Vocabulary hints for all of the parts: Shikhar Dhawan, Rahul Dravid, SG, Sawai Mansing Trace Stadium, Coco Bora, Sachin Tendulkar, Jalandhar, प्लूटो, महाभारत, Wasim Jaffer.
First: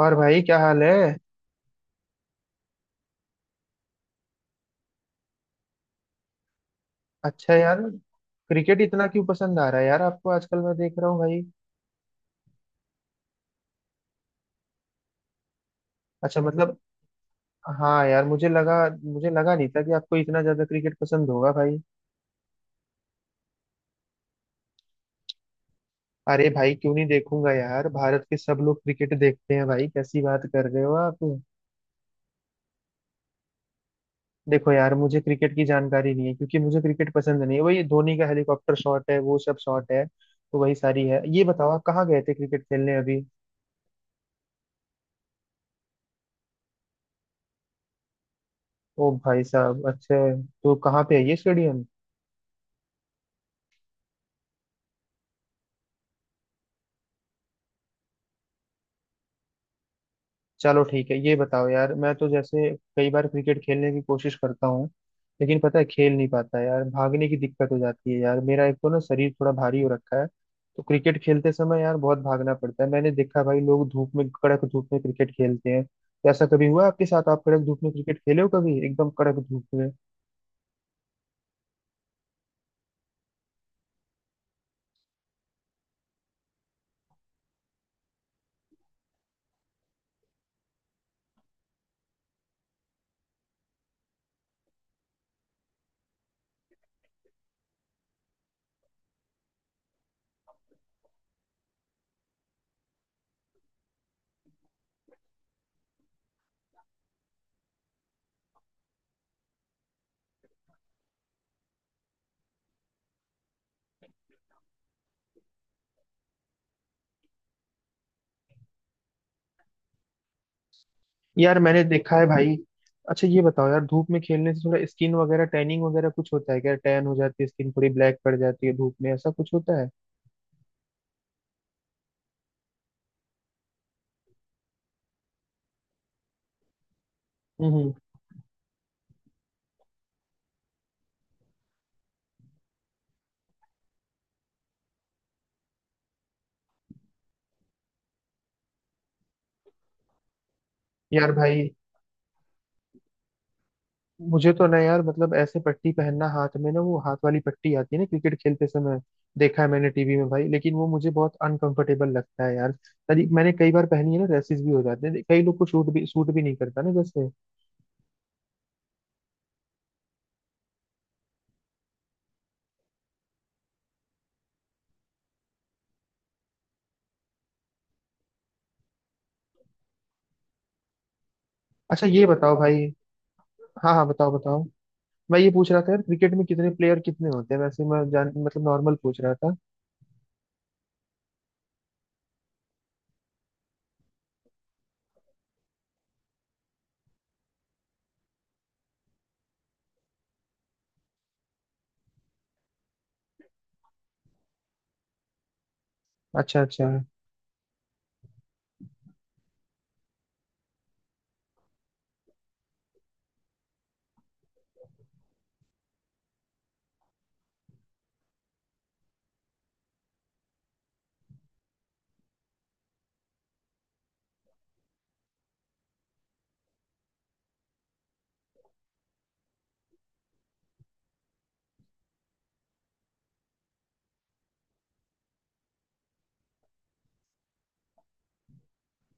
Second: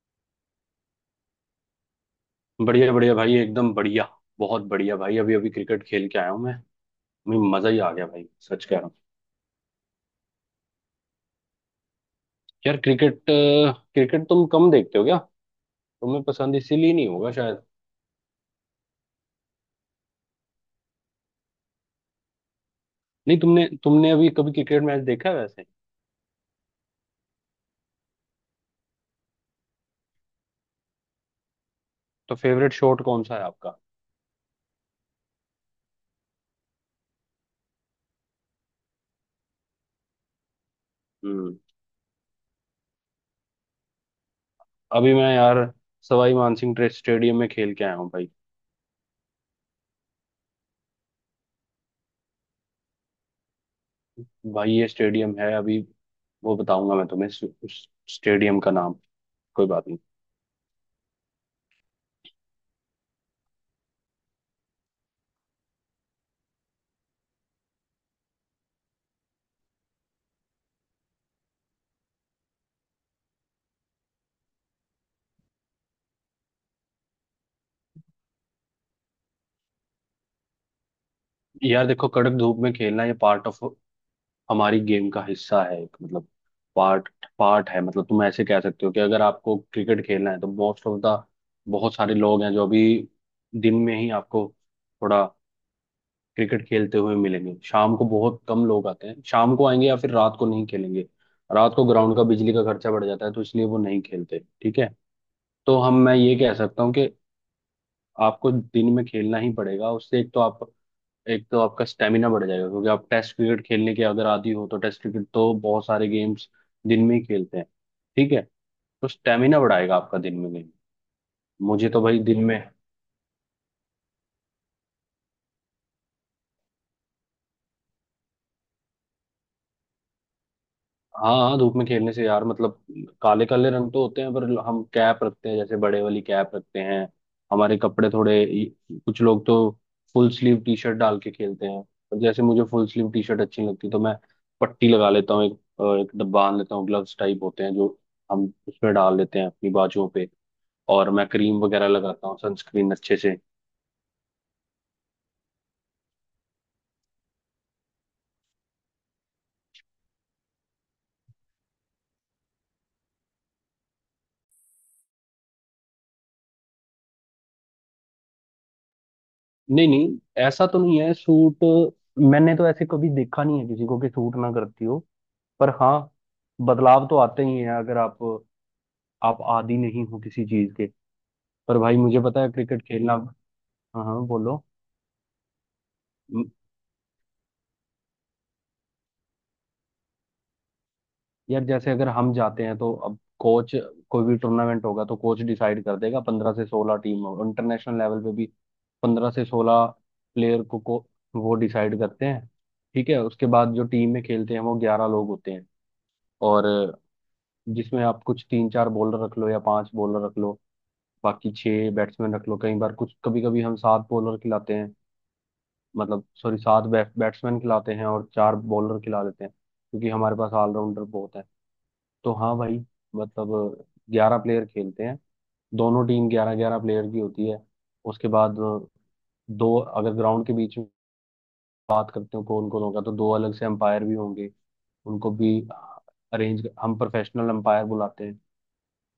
और भाई, क्या हाल है? बढ़िया बढ़िया भाई एकदम बढ़िया। बहुत बढ़िया भाई, अभी अभी क्रिकेट खेल के आया हूँ मैं अच्छा मजा ही यार। आ गया भाई, सच कह क्रिकेट रहा हूँ। इतना क्यों पसंद आ रहा है यार आपको आजकल? मैं देख रहा हूँ भाई। यार क्रिकेट क्रिकेट तुम कम देखते हो क्या? तुम्हें अच्छा पसंद मतलब। इसीलिए नहीं होगा शायद। हाँ यार, मुझे लगा नहीं था कि आपको इतना ज्यादा क्रिकेट पसंद होगा भाई। नहीं तुमने तुमने अभी कभी क्रिकेट मैच देखा है वैसे? अरे भाई क्यों नहीं देखूंगा यार, भारत के सब लोग क्रिकेट देखते हैं भाई। कैसी बात कर रहे हो आप? तो फेवरेट शॉट कौन सा है आपका? देखो यार, मुझे क्रिकेट की जानकारी नहीं है क्योंकि मुझे क्रिकेट पसंद नहीं है। वही धोनी का हेलीकॉप्टर शॉट है, वो सब शॉट है। तो वही सारी है। ये हम्म। बताओ आप कहाँ गए थे क्रिकेट खेलने अभी? अभी मैं यार सवाई मानसिंह ट्रेस्ट स्टेडियम में खेल के आया हूँ भाई। ओ भाई साहब, अच्छा। तो कहाँ पे है ये स्टेडियम? भाई ये स्टेडियम है, अभी वो बताऊंगा मैं तुम्हें उस स्टेडियम का नाम। कोई बात नहीं। चलो ठीक है। ये बताओ यार, मैं तो जैसे कई बार क्रिकेट खेलने की कोशिश करता हूँ, लेकिन पता है, खेल नहीं पाता यार। भागने की दिक्कत हो जाती है यार। मेरा एक तो ना शरीर थोड़ा भारी हो रखा है। तो क्रिकेट खेलते समय यार बहुत भागना पड़ता है। मैंने देखा भाई, लोग धूप में, कड़क धूप में क्रिकेट खेलते हैं। तो ऐसा कभी हुआ आपके साथ, आप कड़क धूप में क्रिकेट खेले हो कभी, एकदम कड़क धूप में? यार देखो, कड़क धूप में खेलना ये पार्ट ऑफ हमारी गेम का हिस्सा है, एक मतलब पार्ट पार्ट है। मतलब तुम ऐसे कह सकते हो कि अगर आपको क्रिकेट खेलना है तो मोस्ट ऑफ द बहुत सारे लोग हैं जो अभी दिन में ही आपको थोड़ा क्रिकेट खेलते हुए मिलेंगे। शाम को बहुत कम लोग आते हैं, शाम को आएंगे या फिर रात को नहीं खेलेंगे। रात को ग्राउंड का बिजली का खर्चा बढ़ जाता है तो इसलिए वो नहीं खेलते। ठीक है। तो हम मैं ये कह सकता हूँ कि आपको दिन में खेलना ही पड़ेगा, उससे एक तो आपका स्टेमिना बढ़ जाएगा, क्योंकि आप टेस्ट क्रिकेट खेलने के अगर आदी हो तो टेस्ट क्रिकेट तो बहुत सारे गेम्स दिन में ही खेलते हैं। ठीक है। तो स्टेमिना बढ़ाएगा आपका दिन में गेम। यार मैंने मुझे तो देखा भाई है दिन भाई। में। अच्छा ये बताओ यार, धूप में खेलने से थोड़ा स्किन वगैरह, टैनिंग वगैरह कुछ होता है क्या? टैन हो जाती है स्किन, थोड़ी ब्लैक पड़ जाती है धूप में, ऐसा कुछ होता है? हाँ हाँ, धूप में खेलने से यार मतलब काले काले रंग तो होते हैं, पर हम कैप रखते हैं, जैसे बड़े वाली कैप रखते हैं। हमारे हम्म। कपड़े थोड़े, कुछ लोग तो फुल स्लीव टी शर्ट डाल के खेलते हैं। पर जैसे मुझे फुल स्लीव टी शर्ट अच्छी नहीं लगती तो मैं पट्टी लगा लेता हूँ, एक बांध लेता हूँ, ग्लव्स टाइप होते हैं जो हम उसमें डाल लेते हैं अपनी बाजुओं पे। और मैं यार क्रीम भाई, वगैरह लगाता हूँ, सनस्क्रीन अच्छे से। मुझे तो ना यार मतलब ऐसे पट्टी पहनना हाथ में ना, वो हाथ वाली पट्टी आती है ना क्रिकेट खेलते समय, देखा है मैंने टीवी में भाई। लेकिन वो मुझे बहुत अनकंफर्टेबल लगता है यार। मैंने कई बार पहनी है ना, रैसेस भी हो जाते हैं। कई लोग को शूट भी सूट भी नहीं करता ना जैसे। नहीं नहीं, ऐसा तो नहीं है। सूट मैंने तो ऐसे कभी देखा नहीं है किसी को कि सूट ना करती हो। पर हाँ, बदलाव तो आते ही हैं अगर आप आदी नहीं हो किसी चीज के। पर भाई अच्छा मुझे ये पता है बताओ भाई। क्रिकेट खेलना। हाँ हाँ हाँ, हाँ, बताओ बोलो। बताओ। मैं ये पूछ रहा था यार, क्रिकेट में कितने प्लेयर कितने होते हैं वैसे? मैं जान मतलब नॉर्मल पूछ रहा था। यार जैसे अगर हम जाते हैं तो अब कोच, कोई भी टूर्नामेंट होगा तो कोच डिसाइड कर देगा, 15 से 16 टीम हो इंटरनेशनल लेवल पे भी। 15 से 16 प्लेयर को वो डिसाइड करते हैं। ठीक है। उसके बाद जो टीम में खेलते हैं वो 11 लोग होते हैं। अच्छा और अच्छा। जिसमें आप कुछ तीन चार बॉलर रख लो या पांच बॉलर रख लो, बाकी छह बैट्समैन रख लो। कई बार कुछ, कभी कभी हम सात बॉलर खिलाते हैं, मतलब सॉरी सात बैट्समैन खिलाते हैं, और चार बॉलर खिला देते हैं क्योंकि हमारे पास ऑलराउंडर बहुत है। तो हाँ भाई, मतलब 11 प्लेयर खेलते हैं, दोनों टीम 11-11 प्लेयर की होती है। उसके बाद दो, अगर ग्राउंड के बीच में बात करते हो कौन कौन होगा तो दो अलग से अंपायर भी होंगे। उनको भी अरेंज, हम प्रोफेशनल अंपायर बुलाते हैं।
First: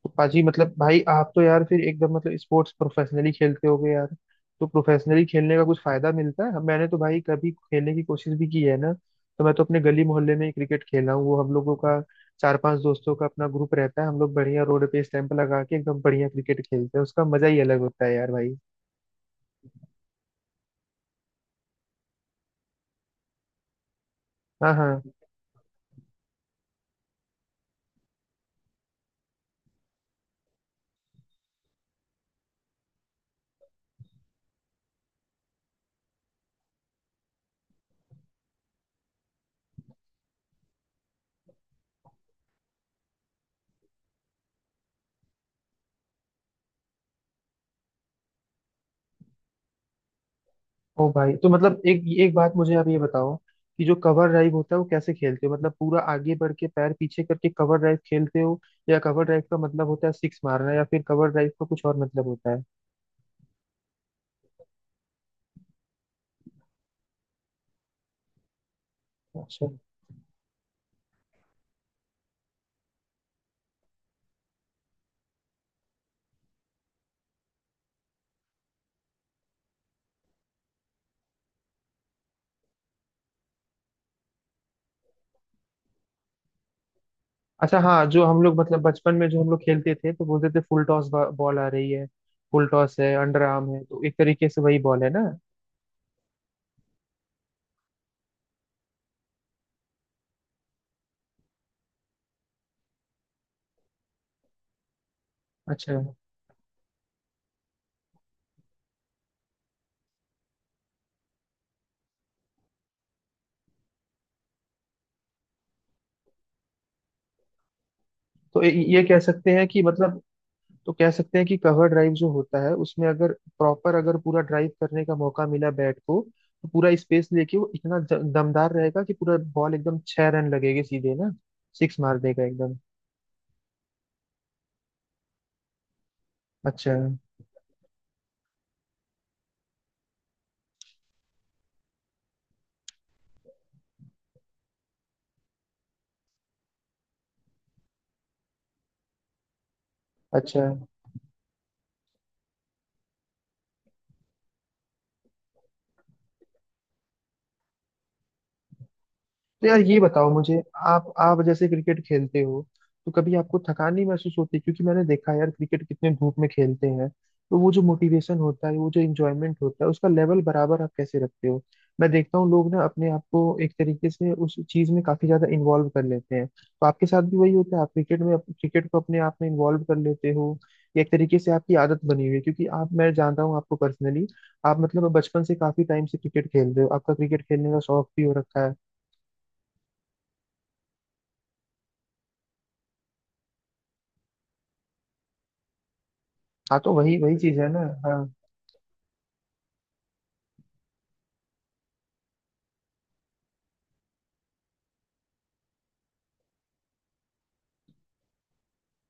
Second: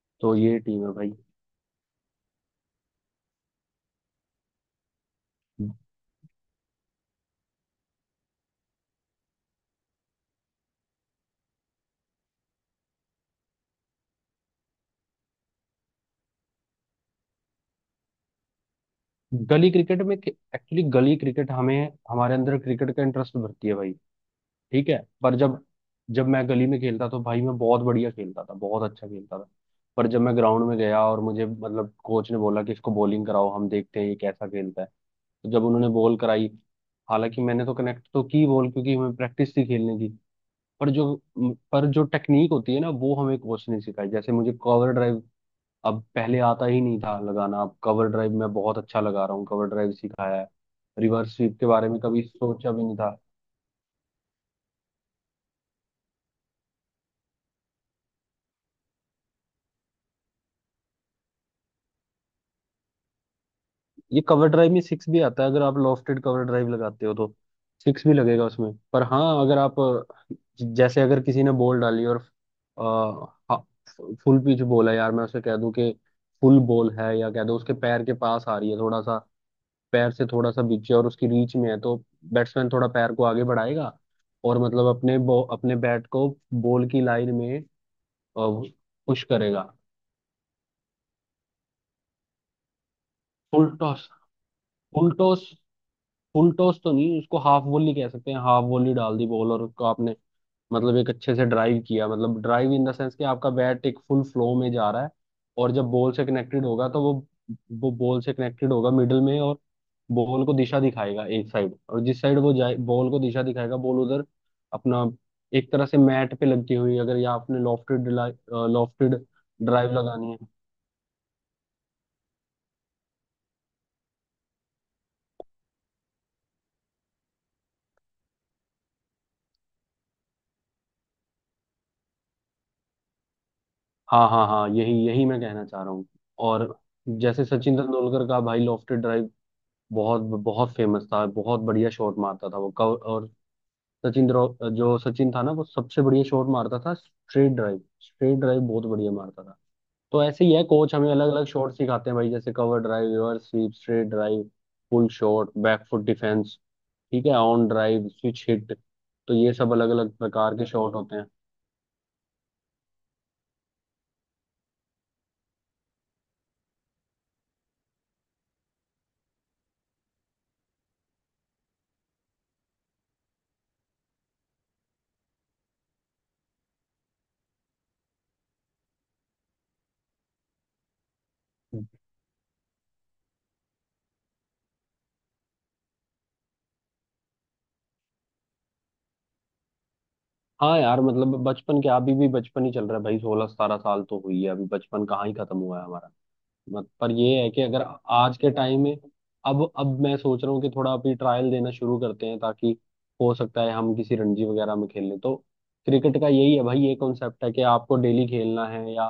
तो तो पाजी, ये मतलब टीम है भाई भाई। आप तो यार फिर एकदम मतलब स्पोर्ट्स प्रोफेशनली खेलते होगे यार। तो प्रोफेशनली खेलने का कुछ फायदा मिलता है? मैंने तो भाई कभी खेलने की कोशिश भी की है ना, तो मैं तो अपने गली मोहल्ले में ही क्रिकेट खेला हूँ। वो हम लोगों का, चार पांच दोस्तों का अपना ग्रुप रहता है। हम लोग बढ़िया रोड पे स्टैंप लगा के एकदम बढ़िया क्रिकेट खेलते हैं। उसका मजा ही अलग होता है यार भाई। गली क्रिकेट में एक्चुअली गली क्रिकेट हमें, हमारे अंदर क्रिकेट का इंटरेस्ट भरती है भाई। हाँ ठीक है। हाँ। पर जब, जब मैं गली में खेलता तो भाई मैं बहुत बढ़िया खेलता था, बहुत अच्छा खेलता था। पर जब मैं ग्राउंड में गया और मुझे मतलब कोच ने बोला कि इसको बॉलिंग कराओ, हम देखते हैं ये कैसा खेलता है। तो जब उन्होंने बॉल कराई, हालांकि मैंने तो कनेक्ट तो की बॉल क्योंकि हमें प्रैक्टिस थी खेलने की। पर जो पर जो टेक्निक होती है ना वो हमें कोच ने सिखाई, जैसे मुझे कवर ड्राइव अब पहले आता ही नहीं था लगाना, अब कवर ड्राइव मैं बहुत अच्छा लगा रहा हूँ, कवर ड्राइव सिखाया है। ओ भाई, रिवर्स तो स्वीप के मतलब बारे में एक कभी एक बात सोचा मुझे भी आप नहीं ये था। बताओ, कि जो कवर ड्राइव होता है, वो कैसे खेलते हो? मतलब पूरा आगे बढ़ के पैर पीछे करके कवर ड्राइव खेलते हो, या कवर ड्राइव का मतलब होता है सिक्स मारना, या फिर कवर ड्राइव का कुछ और मतलब होता है? ये कवर ड्राइव में सिक्स भी आता है, अगर आप लॉफ्टेड कवर ड्राइव लगाते हो तो सिक्स भी लगेगा उसमें। पर हाँ अगर अच्छा आप जैसे अगर किसी ने बॉल डाली और फुल पिच बॉल है यार, मैं उसे कह दूं कि फुल बॉल है, या कह दो उसके पैर के पास आ रही है थोड़ा सा, पैर से थोड़ा सा बीचे और उसकी रीच में है, तो बैट्समैन थोड़ा पैर को आगे बढ़ाएगा और मतलब अपने बैट को बॉल की लाइन में अच्छा, हाँ। जो हम लोग मतलब बचपन पुश में जो हम लोग करेगा। खेलते थे तो बोलते थे फुल टॉस, बॉल आ रही है, फुल टॉस है, अंडर आर्म फुल है, टॉस, तो एक तरीके से वही बॉल है फुल ना? टॉस, फुल टॉस तो नहीं, उसको हाफ वॉली कह सकते हैं। हाफ वॉली डाल दी बॉल और उसको आपने मतलब एक अच्छे से ड्राइव किया, मतलब ड्राइव इन द सेंस कि आपका बैट एक फुल फ्लो में जा रहा है, और जब अच्छा। बॉल से कनेक्टेड होगा तो वो बॉल से कनेक्टेड होगा मिडल में, और बॉल को दिशा दिखाएगा एक साइड, और जिस साइड वो जाए बॉल को दिशा दिखाएगा, बॉल उधर अपना, एक तरह से मैट पे लगती हुई, अगर या आपने लॉफ्टेड तो ये लॉफ्टेड कह सकते हैं कि ड्राइव मतलब, लगानी है। तो कह सकते हैं कि कवर ड्राइव जो होता है उसमें अगर प्रॉपर, अगर पूरा ड्राइव करने का मौका मिला बैट को, तो पूरा स्पेस लेके वो इतना दमदार रहेगा कि पूरा बॉल एकदम छह रन लगेगी सीधे ना, सिक्स मार देगा एकदम। हाँ हाँ हाँ, यही यही मैं कहना चाह रहा हूँ। और अच्छा जैसे सचिन तेंदुलकर का भाई लॉफ्टेड ड्राइव बहुत बहुत फेमस था, बहुत बढ़िया शॉट मारता था वो और जो सचिन था ना वो सबसे बढ़िया शॉट मारता था, स्ट्रेट ड्राइव, स्ट्रेट ड्राइव बहुत बढ़िया मारता था। तो ऐसे ही है, अच्छा। कोच हमें अलग अलग शॉट सिखाते हैं भाई, जैसे cover drive, reverse sweep, straight drive, pull shot, back foot defence, ठीक है, ऑन ड्राइव, स्विच हिट। तो ये तो सब यार अलग ये अलग बताओ प्रकार मुझे, के शॉट आप होते आप जैसे क्रिकेट खेलते हो, तो कभी आपको थकान नहीं महसूस होती? क्योंकि मैंने देखा है यार क्रिकेट कितने धूप में खेलते हैं, तो वो जो मोटिवेशन होता है, वो जो इंजॉयमेंट होता है, उसका लेवल बराबर आप कैसे रखते हो? मैं देखता हूँ लोग ना अपने आप को एक तरीके से उस चीज में काफी ज्यादा इन्वॉल्व कर लेते हैं, तो आपके साथ भी वही होता है? आप क्रिकेट में, क्रिकेट को अपने आप में इन्वॉल्व कर लेते हो, या एक तरीके से आपकी हैं। आदत बनी हुई है क्योंकि आप, मैं जानता हूँ आपको पर्सनली, आप मतलब बचपन से काफी टाइम से क्रिकेट खेल रहे हो, आपका क्रिकेट खेलने का शौक भी हो रखा है। हाँ यार, मतलब बचपन के अभी भी बचपन ही चल रहा है भाई, 16-17 साल तो हुई है, अभी बचपन कहाँ ही खत्म हुआ है हमारा। हाँ मत तो पर वही वही ये है चीज कि है ना? अगर हाँ। आज के टाइम में अब मैं सोच रहा हूँ कि थोड़ा अभी ट्रायल देना शुरू करते हैं, ताकि हो सकता है हम किसी रणजी वगैरह में खेल लें। तो क्रिकेट का यही है भाई, ये कॉन्सेप्ट है कि आपको डेली खेलना है, या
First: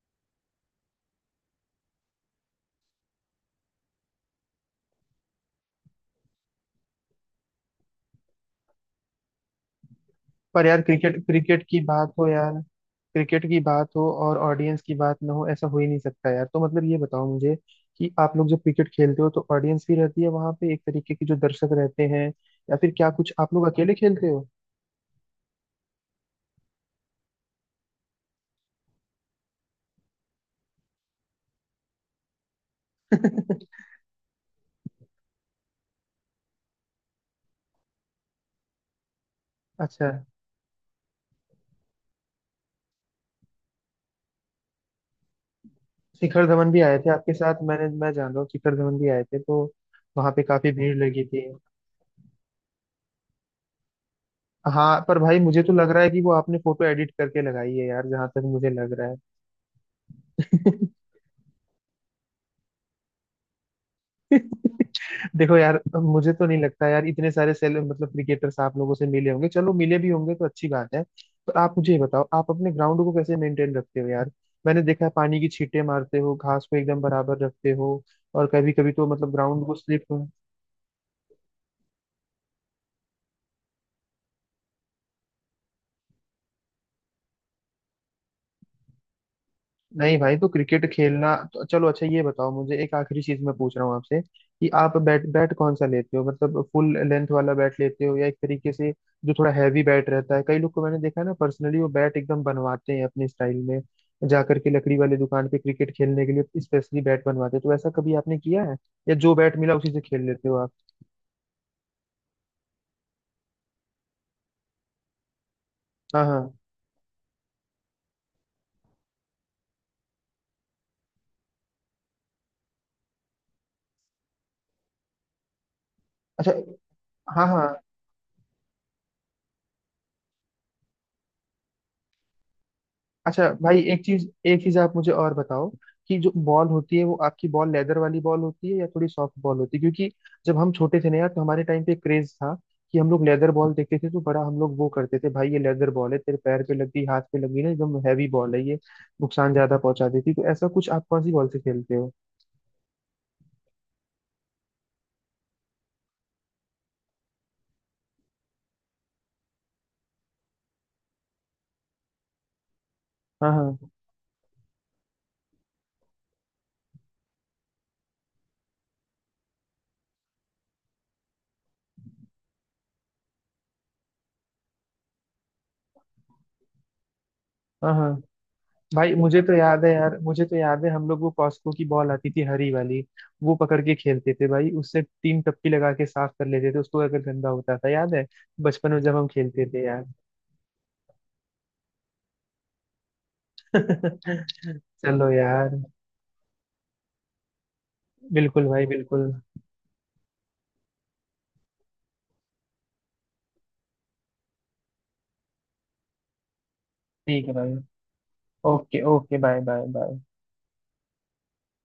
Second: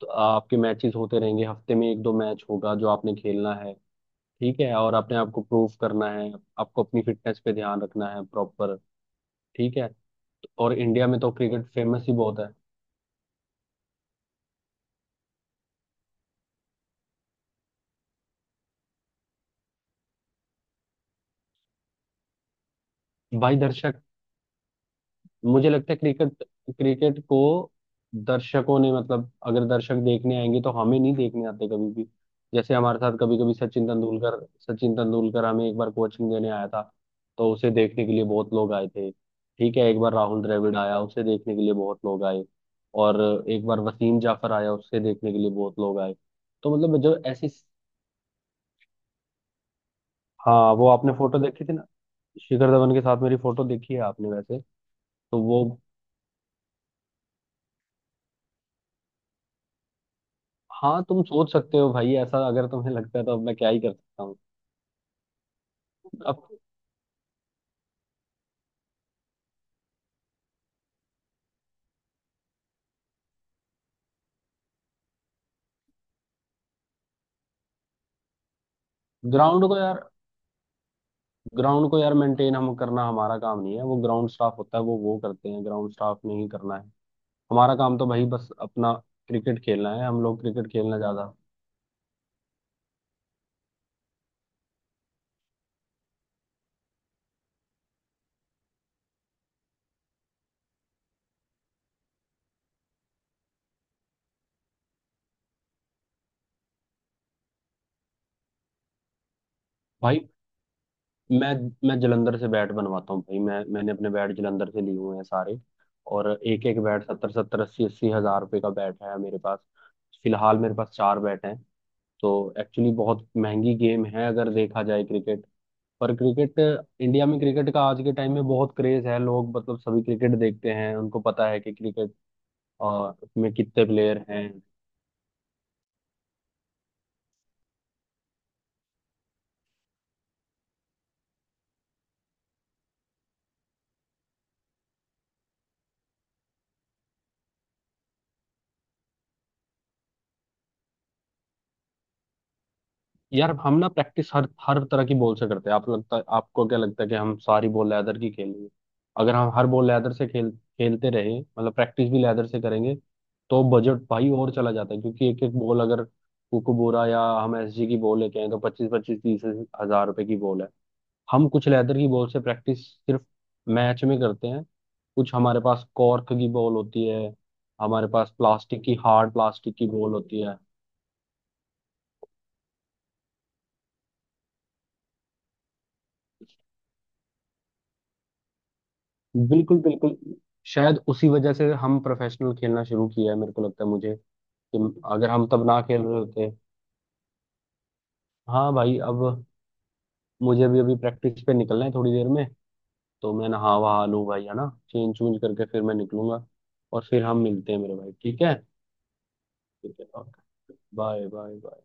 तो आपके मैचेस होते रहेंगे, हफ्ते में एक दो मैच होगा जो आपने खेलना है। ठीक है। और अपने आप को प्रूव करना है, आपको अपनी फिटनेस पे ध्यान रखना है प्रॉपर। ठीक है। पर और यार, इंडिया क्रिकेट, में तो क्रिकेट क्रिकेट की फेमस बात ही हो बहुत है। यार, क्रिकेट की बात हो और ऑडियंस की बात ना हो ऐसा हो ही नहीं सकता यार। तो मतलब ये बताओ मुझे कि आप लोग जब क्रिकेट खेलते हो तो ऑडियंस भी रहती है वहां पे, एक तरीके के जो दर्शक रहते हैं, या फिर क्या कुछ आप भाई लोग अकेले दर्शक, खेलते हो? मुझे लगता है क्रिकेट, क्रिकेट को दर्शकों ने, मतलब अगर दर्शक देखने आएंगे तो हमें नहीं देखने आते कभी भी। जैसे हमारे साथ, कभी कभी सचिन तेंदुलकर हमें एक बार कोचिंग देने आया था, तो उसे देखने के लिए बहुत लोग आए थे। ठीक है। एक अच्छा। बार राहुल द्रविड़ आया, उसे देखने के लिए बहुत लोग आए। और एक बार वसीम जाफर आया, उसे देखने के लिए बहुत लोग आए। शिखर धवन तो भी आए मतलब थे जो आपके ऐसी, साथ, मैं जान रहा हूँ शिखर धवन भी आए थे तो वहां पे काफी हाँ वो भीड़ आपने लगी फोटो थी। देखी थी ना, शिखर धवन के साथ मेरी फोटो देखी है आपने वैसे? हाँ पर भाई तो मुझे वो, तो लग रहा है कि वो आपने फोटो एडिट करके लगाई है यार, जहां तक मुझे लग रहा है। हाँ तुम सोच सकते हो भाई, ऐसा अगर तुम्हें लगता है तो अब मैं क्या ही कर सकता हूँ। देखो यार मुझे तो अब नहीं लगता यार, इतने सारे सेल मतलब क्रिकेटर्स आप लोगों से मिले होंगे। चलो मिले भी होंगे तो अच्छी बात है। पर आप मुझे ये बताओ, आप अपने ग्राउंड को कैसे मेंटेन रखते हो यार? मैंने देखा है पानी की छींटे मारते हो, घास को एकदम बराबर रखते हो, और कभी कभी तो मतलब ग्राउंड ग्राउंड को को यार स्लिप। ग्राउंड को यार मेंटेन हम करना, हमारा काम नहीं है, वो ग्राउंड स्टाफ होता है, वो करते हैं, ग्राउंड स्टाफ ने ही करना है। हमारा काम तो भाई बस अपना क्रिकेट खेलना है, नहीं हम भाई, लोग तो क्रिकेट क्रिकेट खेलना ज्यादा। खेलना तो चलो। अच्छा ये बताओ मुझे, एक आखिरी चीज मैं पूछ रहा हूँ आपसे, कि आप बैट बैट कौन सा लेते हो? मतलब फुल लेंथ वाला बैट लेते हो या एक तरीके से जो थोड़ा हैवी बैट रहता है? कई लोग को मैंने देखा है ना, पर्सनली वो बैट एकदम बनवाते हैं अपने स्टाइल में, जा करके लकड़ी वाले दुकान पे, क्रिकेट खेलने के लिए स्पेशली बैट बनवाते हैं। तो ऐसा कभी आपने किया है, या जो बैट मिला उसी से भाई खेल लेते हो आप? मैं मैं जलंधर से बैट बनवाता हूँ भाई, मैंने अपने बैट जलंधर से लिए हुए हैं सारे। हाँ और हाँ। एक एक बैट सत्तर सत्तर अस्सी अस्सी हजार रुपये का बैट है मेरे पास। फिलहाल मेरे पास चार बैट हैं। तो एक्चुअली बहुत महंगी गेम है अगर देखा जाए क्रिकेट। पर अच्छा। क्रिकेट, इंडिया में हाँ हाँ। क्रिकेट का आज के टाइम में बहुत क्रेज है, लोग मतलब सभी क्रिकेट देखते हैं, उनको पता है कि क्रिकेट और अच्छा में भाई, कितने प्लेयर हैं। एक चीज आप मुझे और बताओ, कि जो बॉल होती है वो आपकी बॉल, लेदर वाली बॉल होती है या थोड़ी सॉफ्ट बॉल होती है? क्योंकि जब हम छोटे थे ना यार, तो हमारे टाइम पे क्रेज था कि हम लोग लेदर बॉल देखते थे, तो बड़ा हम लोग वो करते थे भाई, ये लेदर बॉल है, तेरे पैर पे लगी हाथ पे लगी ना, एकदम हैवी बॉल है ये, नुकसान ज्यादा पहुंचा देती। तो ऐसा कुछ, आप कौन सी बॉल से खेलते हो? यार हम ना प्रैक्टिस हर हर तरह की बॉल से करते हैं। आप लगता, आपको क्या लगता है कि हम सारी बॉल लेदर की खेलेंगे? अगर हम हर बॉल लेदर से खेलते रहे, मतलब प्रैक्टिस भी लेदर से करेंगे हाँ तो हाँ। बजट भाई और चला जाता है, क्योंकि एक एक बॉल अगर कोको बोरा या हम एसजी की बॉल लेके आए तो पच्चीस पच्चीस तीस हजार रुपए की बॉल है। हम कुछ लेदर की बॉल से प्रैक्टिस सिर्फ मैच में करते हैं। कुछ हमारे पास कॉर्क की बॉल होती है, हाँ हमारे हाँ। पास प्लास्टिक की, भाई हार्ड मुझे तो प्लास्टिक याद की है बॉल यार, होती मुझे तो है। याद है हम लोग वो कॉस्को की बॉल आती थी हरी वाली, वो पकड़ के खेलते थे भाई, उससे तीन टप्पी लगा के साफ कर लेते थे उसको अगर गंदा होता था, याद है बचपन में जब हम खेलते बिल्कुल थे यार। बिल्कुल, शायद उसी वजह से हम प्रोफेशनल खेलना शुरू किया है, मेरे को लगता है मुझे, कि चलो अगर हम तब यार, ना खेल रहे होते। बिल्कुल हाँ भाई, भाई, बिल्कुल। अब मुझे भी अभी प्रैक्टिस पे निकलना है थोड़ी देर में। तो मैं नहा वहा लूँ भाई, है ना, चेंज चूंज करके फिर मैं निकलूंगा। और फिर हम ठीक है मिलते भाई। हैं मेरे भाई, ठीक है? ओके ओके, बाय बाय ठीक है, bye. Okay, bye bye bye.